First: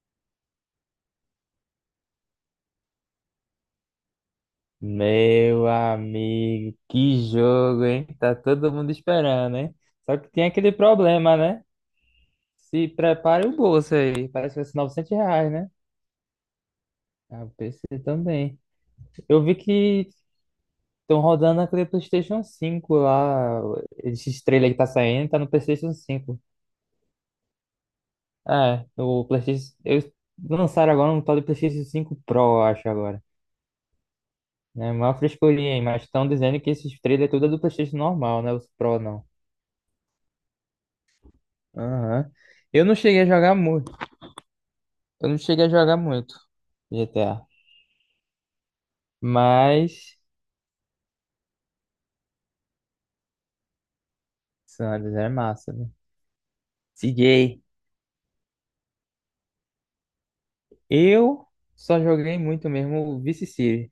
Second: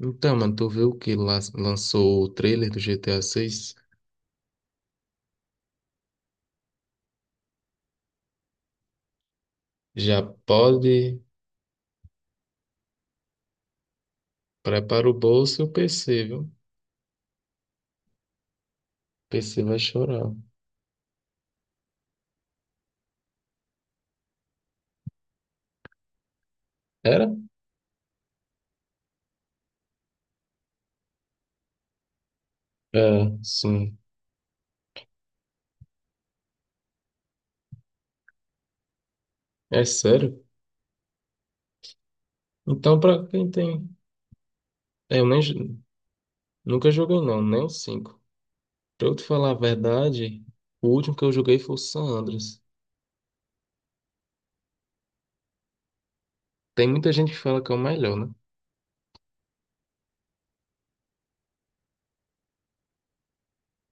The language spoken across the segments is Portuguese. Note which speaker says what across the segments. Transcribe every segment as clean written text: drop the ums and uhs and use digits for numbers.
Speaker 1: Então, mano, tu viu que lançou o trailer do GTA 6?
Speaker 2: Meu amigo, que jogo, hein? Tá todo mundo esperando, hein? Só
Speaker 1: Já
Speaker 2: que tem aquele
Speaker 1: pode.
Speaker 2: problema, né? Se prepare o bolso aí. Parece que vai ser
Speaker 1: Prepara
Speaker 2: 900
Speaker 1: o
Speaker 2: reais,
Speaker 1: bolso e o
Speaker 2: né?
Speaker 1: PC, viu? O
Speaker 2: Ah, o PC também. Eu vi
Speaker 1: PC vai
Speaker 2: que
Speaker 1: chorar.
Speaker 2: estão rodando aquele PlayStation 5 lá. Esse trailer que tá saindo tá no PlayStation 5.
Speaker 1: Era?
Speaker 2: É, o PlayStation. Eles lançaram agora um tal de PlayStation 5 Pro, eu acho agora.
Speaker 1: É, sim.
Speaker 2: É uma frescurinha, hein? Mas estão dizendo que esses trailers tudo é do PlayStation normal, né? Os Pro não.
Speaker 1: É sério?
Speaker 2: Aham. Eu não
Speaker 1: Então,
Speaker 2: cheguei
Speaker 1: pra
Speaker 2: a
Speaker 1: quem
Speaker 2: jogar
Speaker 1: tem.
Speaker 2: muito.
Speaker 1: É, eu
Speaker 2: Eu não
Speaker 1: nem
Speaker 2: cheguei a jogar muito
Speaker 1: nunca joguei,
Speaker 2: GTA.
Speaker 1: não, nem o 5. Pra eu te falar a
Speaker 2: Mas
Speaker 1: verdade, o último que eu joguei foi o San Andreas.
Speaker 2: San Andreas é massa, né?
Speaker 1: Tem muita gente que fala
Speaker 2: CJ.
Speaker 1: que é o melhor, né?
Speaker 2: Eu só joguei muito mesmo o Vice City.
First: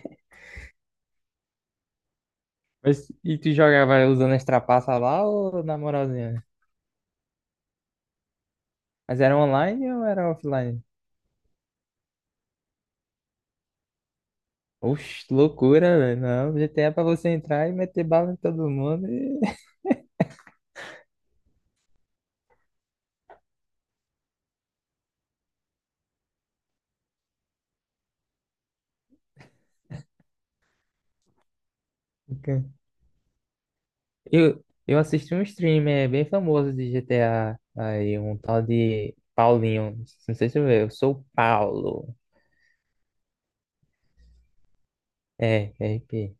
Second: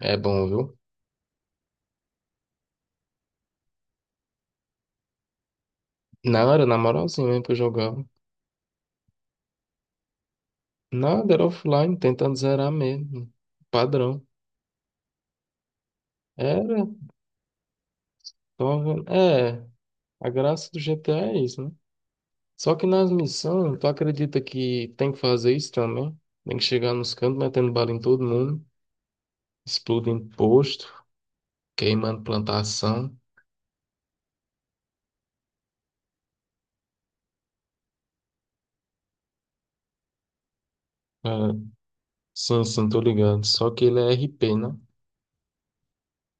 Speaker 1: É bom, viu?
Speaker 2: Mas e tu jogava usando as trapaças lá ou na
Speaker 1: Na
Speaker 2: moralzinha?
Speaker 1: hora, na moralzinha mesmo que eu jogava.
Speaker 2: Mas era online ou era offline?
Speaker 1: Nada, era offline, tentando zerar mesmo. Padrão.
Speaker 2: Oxe, loucura, velho. Não, GTA
Speaker 1: Era.
Speaker 2: é pra você entrar e meter bala em todo mundo e...
Speaker 1: É, a graça do GTA é isso, né? Só que nas missões, tu acredita que tem que fazer isso também? Tem que chegar nos cantos metendo bala em todo mundo, explodindo posto, queimando plantação.
Speaker 2: Eu assisti um streamer bem famoso de GTA aí, um tal de Paulinho. Não sei se eu sou o
Speaker 1: É,
Speaker 2: Paulo.
Speaker 1: sim, sim, tô ligado. Só que ele é RP, né?
Speaker 2: É, RP.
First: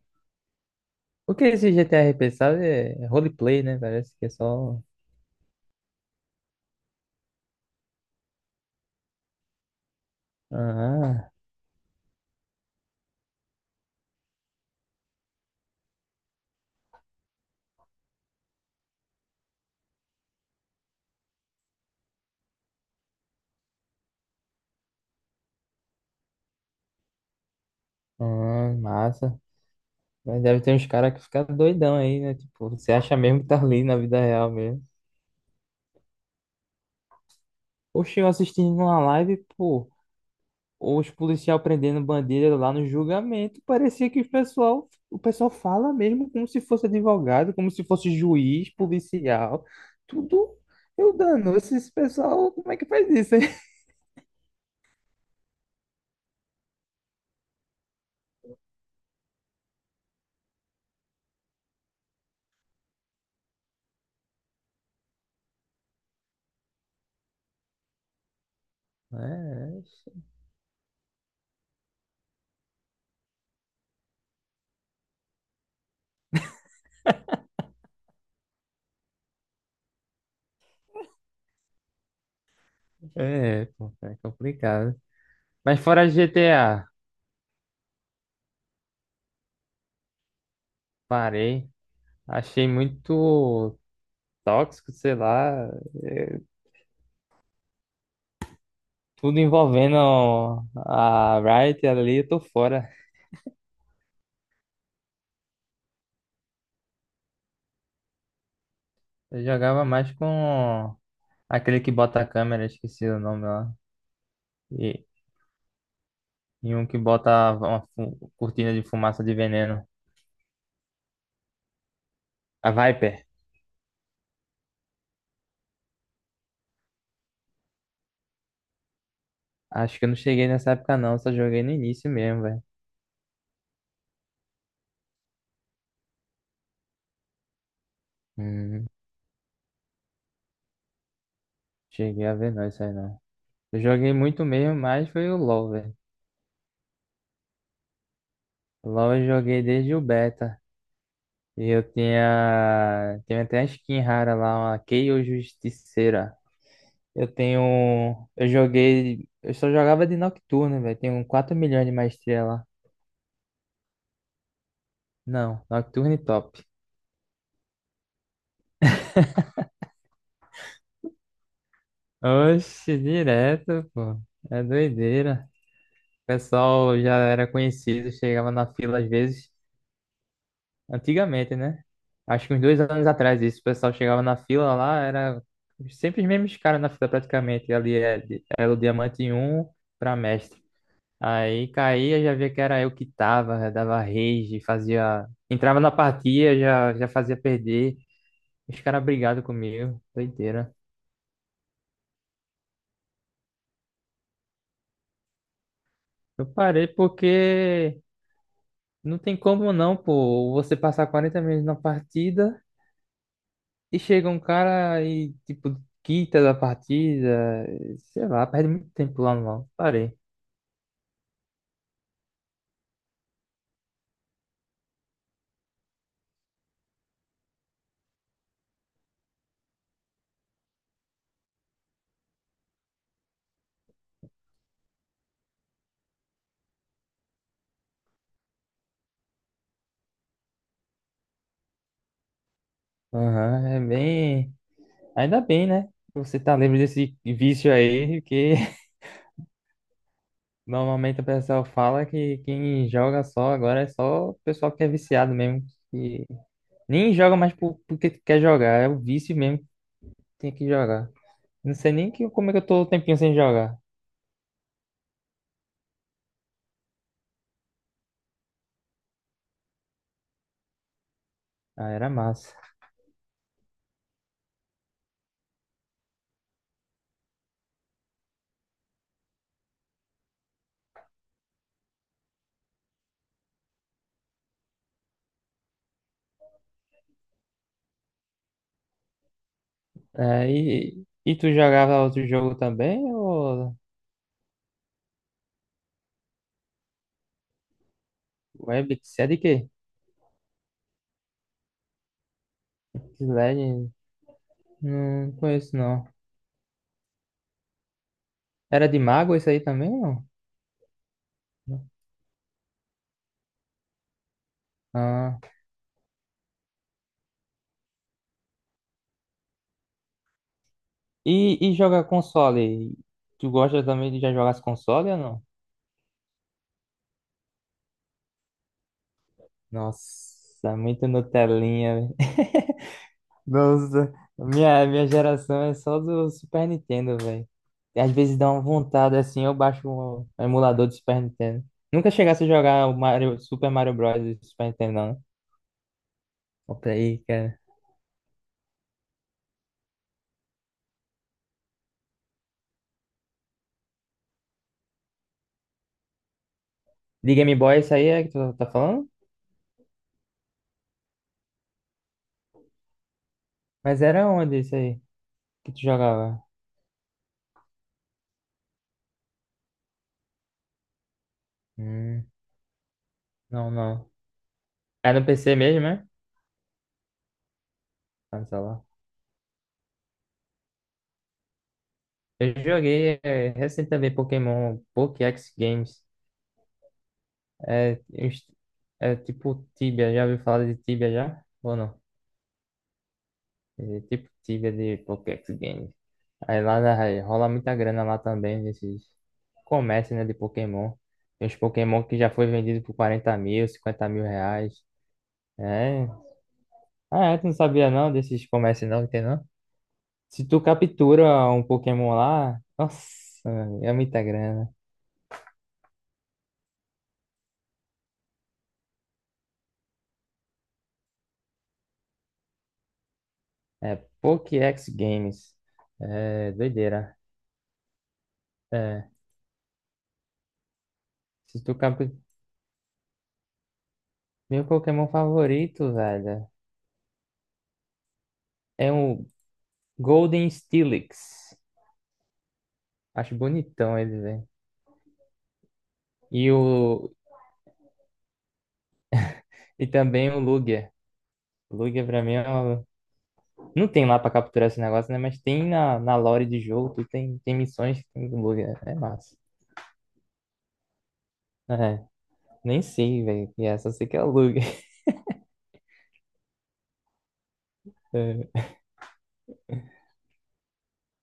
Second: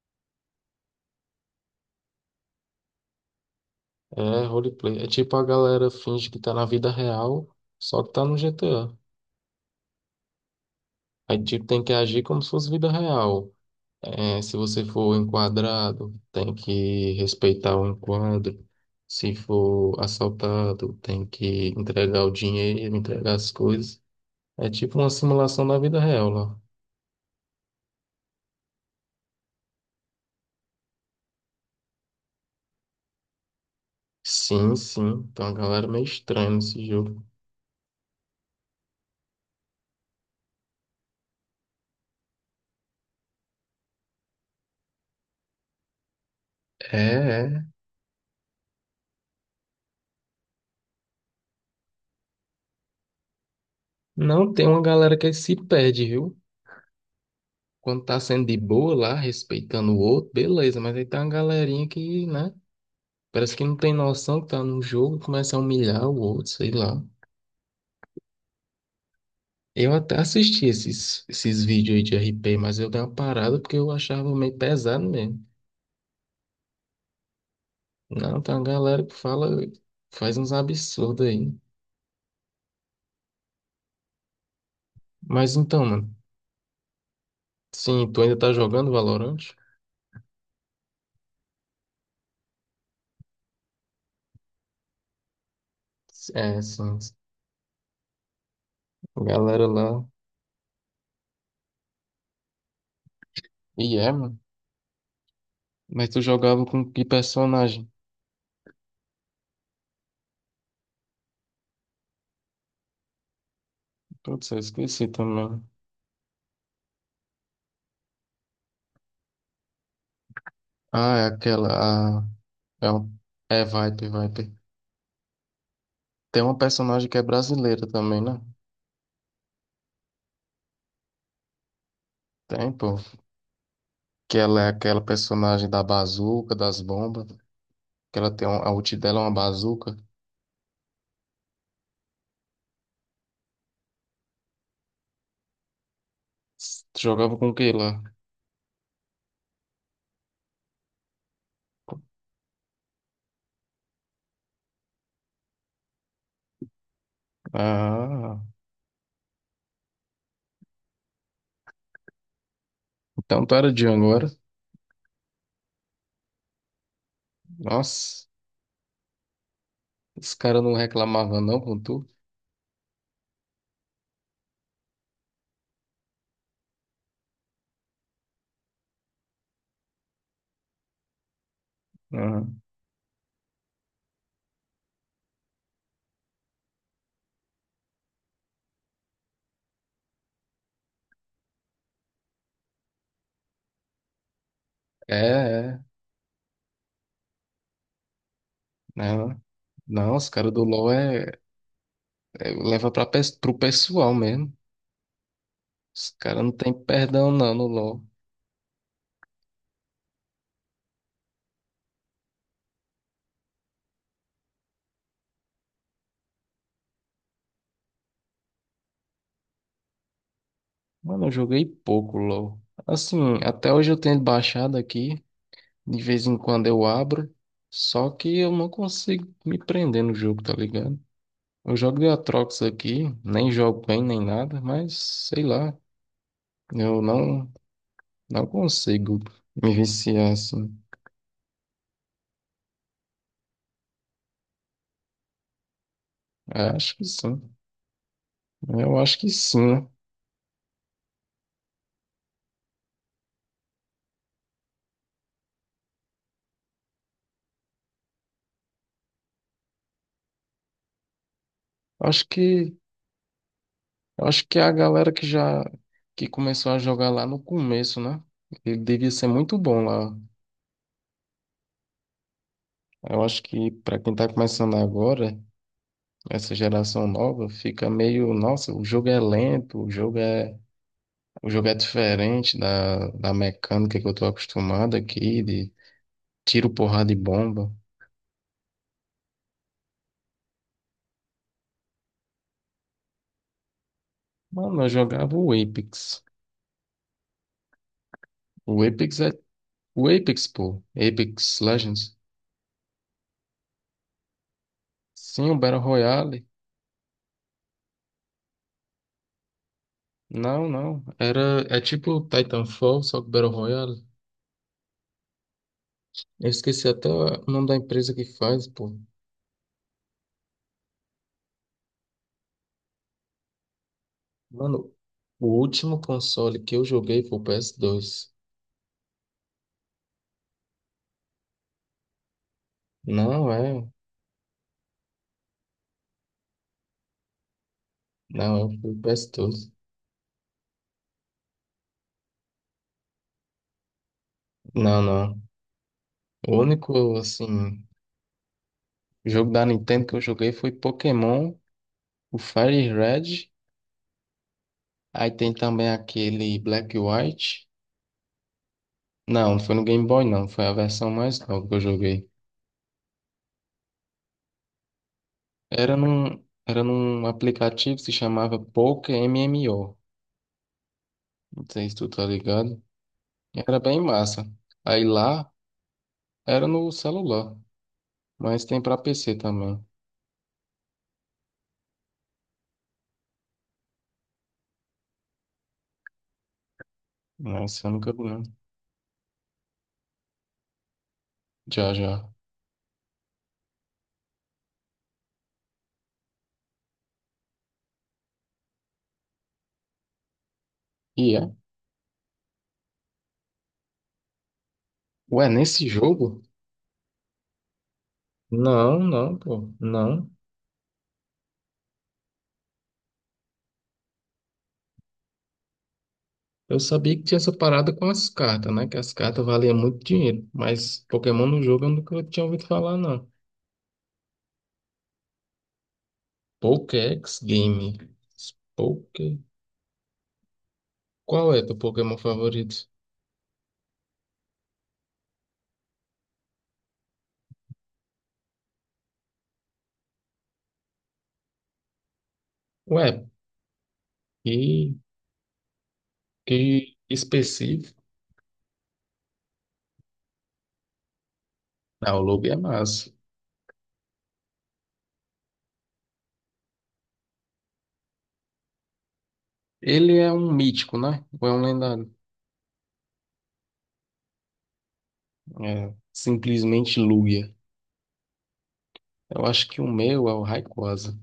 Speaker 2: O que é esse GTA RP, sabe? É roleplay, né? Parece que é
Speaker 1: É
Speaker 2: só.
Speaker 1: roleplay. É tipo a galera finge que tá na vida real, só que tá no GTA.
Speaker 2: Ah,
Speaker 1: Aí tipo tem que agir como se fosse vida real. É, se você for enquadrado, tem que respeitar o enquadro. Se for assaltado, tem que entregar o dinheiro, entregar as coisas. É tipo uma simulação da vida real lá.
Speaker 2: ah, massa. Mas deve ter uns caras que ficam doidão aí, né? Tipo, você acha mesmo que tá ali na vida real
Speaker 1: Sim,
Speaker 2: mesmo.
Speaker 1: sim. Tem uma galera meio estranha nesse jogo.
Speaker 2: Oxe, eu assistindo uma live, pô. Os policial prendendo bandeira lá no julgamento, parecia que o pessoal fala mesmo como se fosse
Speaker 1: É,
Speaker 2: advogado,
Speaker 1: é.
Speaker 2: como se fosse juiz, policial, tudo. Eu dando, esse pessoal, como é que faz isso, hein?
Speaker 1: Não tem uma galera que se perde, viu? Quando tá sendo de boa lá, respeitando o outro, beleza. Mas aí tá uma galerinha que, né? Parece que não tem noção que tá num jogo, começa a humilhar o outro, sei lá.
Speaker 2: É,
Speaker 1: Eu até assisti esses vídeos aí de RP, mas eu dei uma parada porque eu achava meio pesado mesmo. Não, tem uma galera que fala, faz uns absurdos aí.
Speaker 2: é, pô, é complicado.
Speaker 1: Mas
Speaker 2: Mas
Speaker 1: então,
Speaker 2: fora
Speaker 1: mano,
Speaker 2: GTA,
Speaker 1: sim, tu ainda tá jogando Valorant?
Speaker 2: parei. Achei muito tóxico, sei lá, é,
Speaker 1: É, sim, a
Speaker 2: tudo
Speaker 1: galera
Speaker 2: envolvendo
Speaker 1: lá.
Speaker 2: a Riot ali, eu tô fora.
Speaker 1: E é, mano. Mas tu jogava com que personagem?
Speaker 2: Eu jogava mais com aquele que bota a câmera, esqueci o nome lá.
Speaker 1: Putz, eu
Speaker 2: E,
Speaker 1: esqueci também.
Speaker 2: e um que bota uma cortina de fumaça de veneno.
Speaker 1: Ah, é aquela.
Speaker 2: A
Speaker 1: É, o-
Speaker 2: Viper.
Speaker 1: É Viper, Viper. Tem uma personagem que é brasileira também, né?
Speaker 2: Acho que eu não cheguei nessa época não, só joguei no início mesmo, velho.
Speaker 1: Tem, pô. Que ela é aquela personagem da bazuca, das bombas. Que ela tem a
Speaker 2: Hum,
Speaker 1: ult dela é uma bazuca.
Speaker 2: cheguei a ver não isso aí não. Eu joguei muito mesmo, mas foi o LoL, velho.
Speaker 1: Tu jogava com o que lá?
Speaker 2: O LoL eu joguei desde o beta. E eu tinha até a skin rara lá, uma Kayle Justiceira. Eu tenho, um,
Speaker 1: Ah,
Speaker 2: eu joguei, eu só jogava de Nocturne, velho. Tenho 4 milhões de maestria lá.
Speaker 1: então tu era de agora.
Speaker 2: Não, Nocturne top.
Speaker 1: Nossa, os caras não reclamavam não com tu?
Speaker 2: Oxe, direto, pô. É doideira. O pessoal já era conhecido, chegava na fila às vezes. Antigamente, né?
Speaker 1: Ah,
Speaker 2: Acho que uns 2 anos atrás isso. O pessoal chegava na fila lá, era sempre os mesmos caras na fila praticamente. Era o Diamante 1 pra mestre. Aí caía, já via que era eu que tava, já dava rage,
Speaker 1: é,
Speaker 2: fazia. Entrava
Speaker 1: é.
Speaker 2: na partida, já fazia perder. Os caras
Speaker 1: Não,
Speaker 2: brigados comigo.
Speaker 1: não, os caras do
Speaker 2: Doideira.
Speaker 1: LoL leva pro pessoal mesmo. Os caras
Speaker 2: Eu
Speaker 1: não tem
Speaker 2: parei
Speaker 1: perdão não no
Speaker 2: porque.
Speaker 1: LoL.
Speaker 2: Não tem como não, pô. Você passar 40 minutos na partida e chega um cara e, tipo, quita da partida. Sei lá, perde muito tempo lá no LoL. Parei.
Speaker 1: Mano, eu joguei pouco LoL. Assim, até hoje eu tenho baixado aqui. De vez em quando eu abro. Só que eu não consigo me prender no jogo, tá ligado? Eu jogo de Aatrox aqui, nem jogo bem nem nada, mas sei lá, eu não consigo me viciar assim.
Speaker 2: Aham, é bem. Ainda bem, né? Você tá
Speaker 1: É,
Speaker 2: livre
Speaker 1: acho que
Speaker 2: desse
Speaker 1: sim.
Speaker 2: vício aí, que
Speaker 1: Eu acho que sim, né?
Speaker 2: normalmente o pessoal fala que quem joga só agora é só o pessoal que é viciado mesmo. Que nem joga mais porque quer jogar, é o vício mesmo que tem que jogar. Não sei nem
Speaker 1: Acho
Speaker 2: que, como é que eu
Speaker 1: que
Speaker 2: tô o tempinho sem jogar.
Speaker 1: acho que a galera que já que começou a jogar lá no começo, né? Ele devia ser muito bom lá.
Speaker 2: Ah, era massa.
Speaker 1: Eu acho que pra quem tá começando agora, essa geração nova, fica meio, nossa, o jogo é lento, o jogo é diferente da mecânica que eu tô acostumado aqui, de tiro, porrada e bomba.
Speaker 2: É, e tu jogava outro jogo também? Ou
Speaker 1: Mano, eu jogava o Apex. O
Speaker 2: Web,
Speaker 1: Apex
Speaker 2: é
Speaker 1: é.
Speaker 2: de quê?
Speaker 1: O Apex, pô. Apex Legends.
Speaker 2: Slade? Não
Speaker 1: Sim, o
Speaker 2: conheço
Speaker 1: Battle
Speaker 2: não.
Speaker 1: Royale.
Speaker 2: Era de mago isso aí também, não?
Speaker 1: Não, não. Era. É tipo Titanfall, só que Battle Royale.
Speaker 2: Ah.
Speaker 1: Eu esqueci até o nome da empresa que faz, pô.
Speaker 2: E jogar console? Tu gosta também de já jogar as
Speaker 1: Mano,
Speaker 2: console ou não?
Speaker 1: o último console que eu joguei foi o PS2.
Speaker 2: Nossa, muito Nutelinha, velho.
Speaker 1: Não é.
Speaker 2: Nossa, minha geração é só do Super Nintendo, velho. E às vezes dá
Speaker 1: Não,
Speaker 2: uma
Speaker 1: é o
Speaker 2: vontade assim, eu
Speaker 1: PS2.
Speaker 2: baixo um emulador de Super Nintendo. Nunca chegasse a jogar o Mario, Super Mario Bros. Do Super Nintendo,
Speaker 1: Não,
Speaker 2: não, né?
Speaker 1: não. O
Speaker 2: Opa
Speaker 1: único,
Speaker 2: aí, cara.
Speaker 1: assim, jogo da Nintendo que eu joguei foi Pokémon, o Fire Red. Aí tem também aquele Black
Speaker 2: De Game
Speaker 1: White.
Speaker 2: Boy, isso aí é que tu tá falando?
Speaker 1: Não, não foi no Game Boy, não. Foi a versão mais nova que eu joguei.
Speaker 2: Mas era onde isso aí que tu
Speaker 1: Era
Speaker 2: jogava?
Speaker 1: num, era num aplicativo que se chamava Poker MMO. Não sei se tu tá
Speaker 2: Hum,
Speaker 1: ligado.
Speaker 2: não,
Speaker 1: Era bem
Speaker 2: não.
Speaker 1: massa. Aí
Speaker 2: Era no
Speaker 1: lá
Speaker 2: PC mesmo, né?
Speaker 1: era no celular,
Speaker 2: Ah, no
Speaker 1: mas tem
Speaker 2: celular.
Speaker 1: pra PC também.
Speaker 2: Eu joguei é, recentemente Pokémon Pokéx Games.
Speaker 1: Mas eu
Speaker 2: É,
Speaker 1: nunca vi, não.
Speaker 2: é tipo Tibia, já ouviu falar de Tibia já? Ou
Speaker 1: Já,
Speaker 2: não?
Speaker 1: já.
Speaker 2: É tipo Tibia de Pokéx Games. Aí lá aí rola muita grana lá também nesses comércios, né, de Pokémon.
Speaker 1: E é?
Speaker 2: Tem uns Pokémon que já foi vendido por 40 mil, 50 mil reais.
Speaker 1: Ué, nesse
Speaker 2: É.
Speaker 1: jogo?
Speaker 2: Ah, é, tu não sabia não desses comércios
Speaker 1: Não,
Speaker 2: não que tem
Speaker 1: não,
Speaker 2: não?
Speaker 1: pô. Não.
Speaker 2: Se tu captura um Pokémon lá, nossa, é muita grana.
Speaker 1: Eu sabia que tinha essa parada com as cartas, né? Que as cartas valiam muito dinheiro. Mas Pokémon no jogo eu nunca tinha ouvido falar, não.
Speaker 2: É Pokédex Games. É doideira.
Speaker 1: Pokédex Game.
Speaker 2: É.
Speaker 1: Poké... Qual
Speaker 2: Se
Speaker 1: é teu
Speaker 2: tu captura.
Speaker 1: Pokémon favorito?
Speaker 2: Meu Pokémon favorito, velho, é um Golden Steelix.
Speaker 1: Ué,
Speaker 2: Acho bonitão ele, velho.
Speaker 1: que,
Speaker 2: E o.
Speaker 1: que específico.
Speaker 2: E também o Lugia. O Lugia
Speaker 1: Ah, o
Speaker 2: pra mim é
Speaker 1: Lugia é
Speaker 2: uma-
Speaker 1: massa.
Speaker 2: Não tem lá pra capturar esse negócio, né? Mas tem na lore de jogo, tu tem missões que tem com o Lugia. É massa.
Speaker 1: Ele é um mítico, né? Ou é um
Speaker 2: É.
Speaker 1: lendário?
Speaker 2: Nem sei, velho. E essa eu sei que é Lug.
Speaker 1: É, simplesmente Lugia.
Speaker 2: É,
Speaker 1: Eu acho que o meu é o Rayquaza.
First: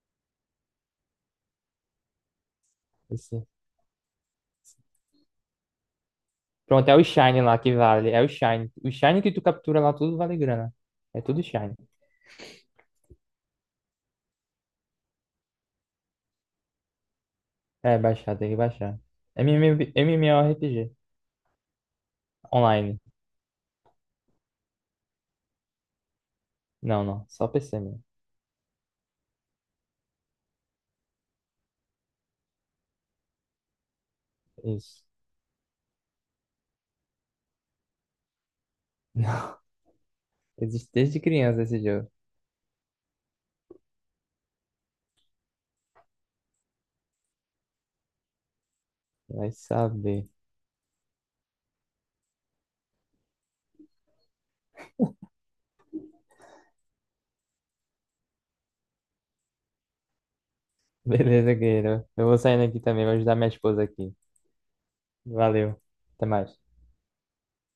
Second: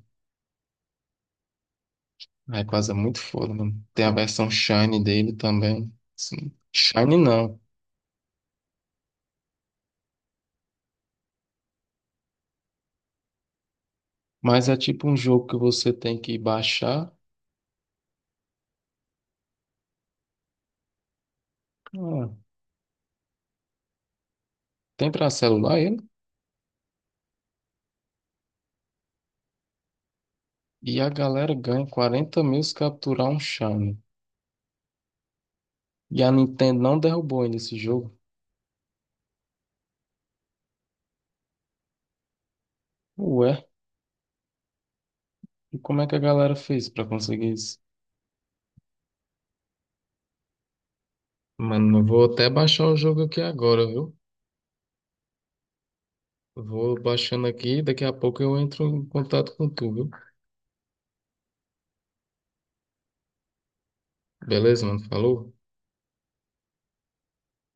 Speaker 1: Rayquaza é muito
Speaker 2: assim.
Speaker 1: foda, mano. Tem a versão Shiny dele também. Sim.
Speaker 2: Pronto, é o
Speaker 1: Shiny
Speaker 2: Shine lá
Speaker 1: não.
Speaker 2: que vale. É o Shine. O Shine que tu captura lá tudo vale grana. É tudo Shine.
Speaker 1: Mas é tipo um jogo que você tem que baixar.
Speaker 2: É, baixar, tem que baixar. MMORPG.
Speaker 1: Ah,
Speaker 2: Online.
Speaker 1: tem pra celular ele?
Speaker 2: Não, não. Só PC mesmo.
Speaker 1: E a galera ganha 40 mil se capturar um Shiny.
Speaker 2: Isso.
Speaker 1: E a Nintendo não derrubou ainda esse jogo.
Speaker 2: Existe desde criança esse jogo.
Speaker 1: Ué, e como é que a galera fez pra conseguir isso?
Speaker 2: Vai saber.
Speaker 1: Mano, eu vou até baixar o jogo aqui agora, viu? Vou baixando aqui, daqui a pouco eu entro em contato com tu, viu?
Speaker 2: Beleza, guerreiro. Eu vou saindo aqui também. Vou ajudar minha esposa aqui.
Speaker 1: Beleza, mano? Falou?
Speaker 2: Valeu. Até mais.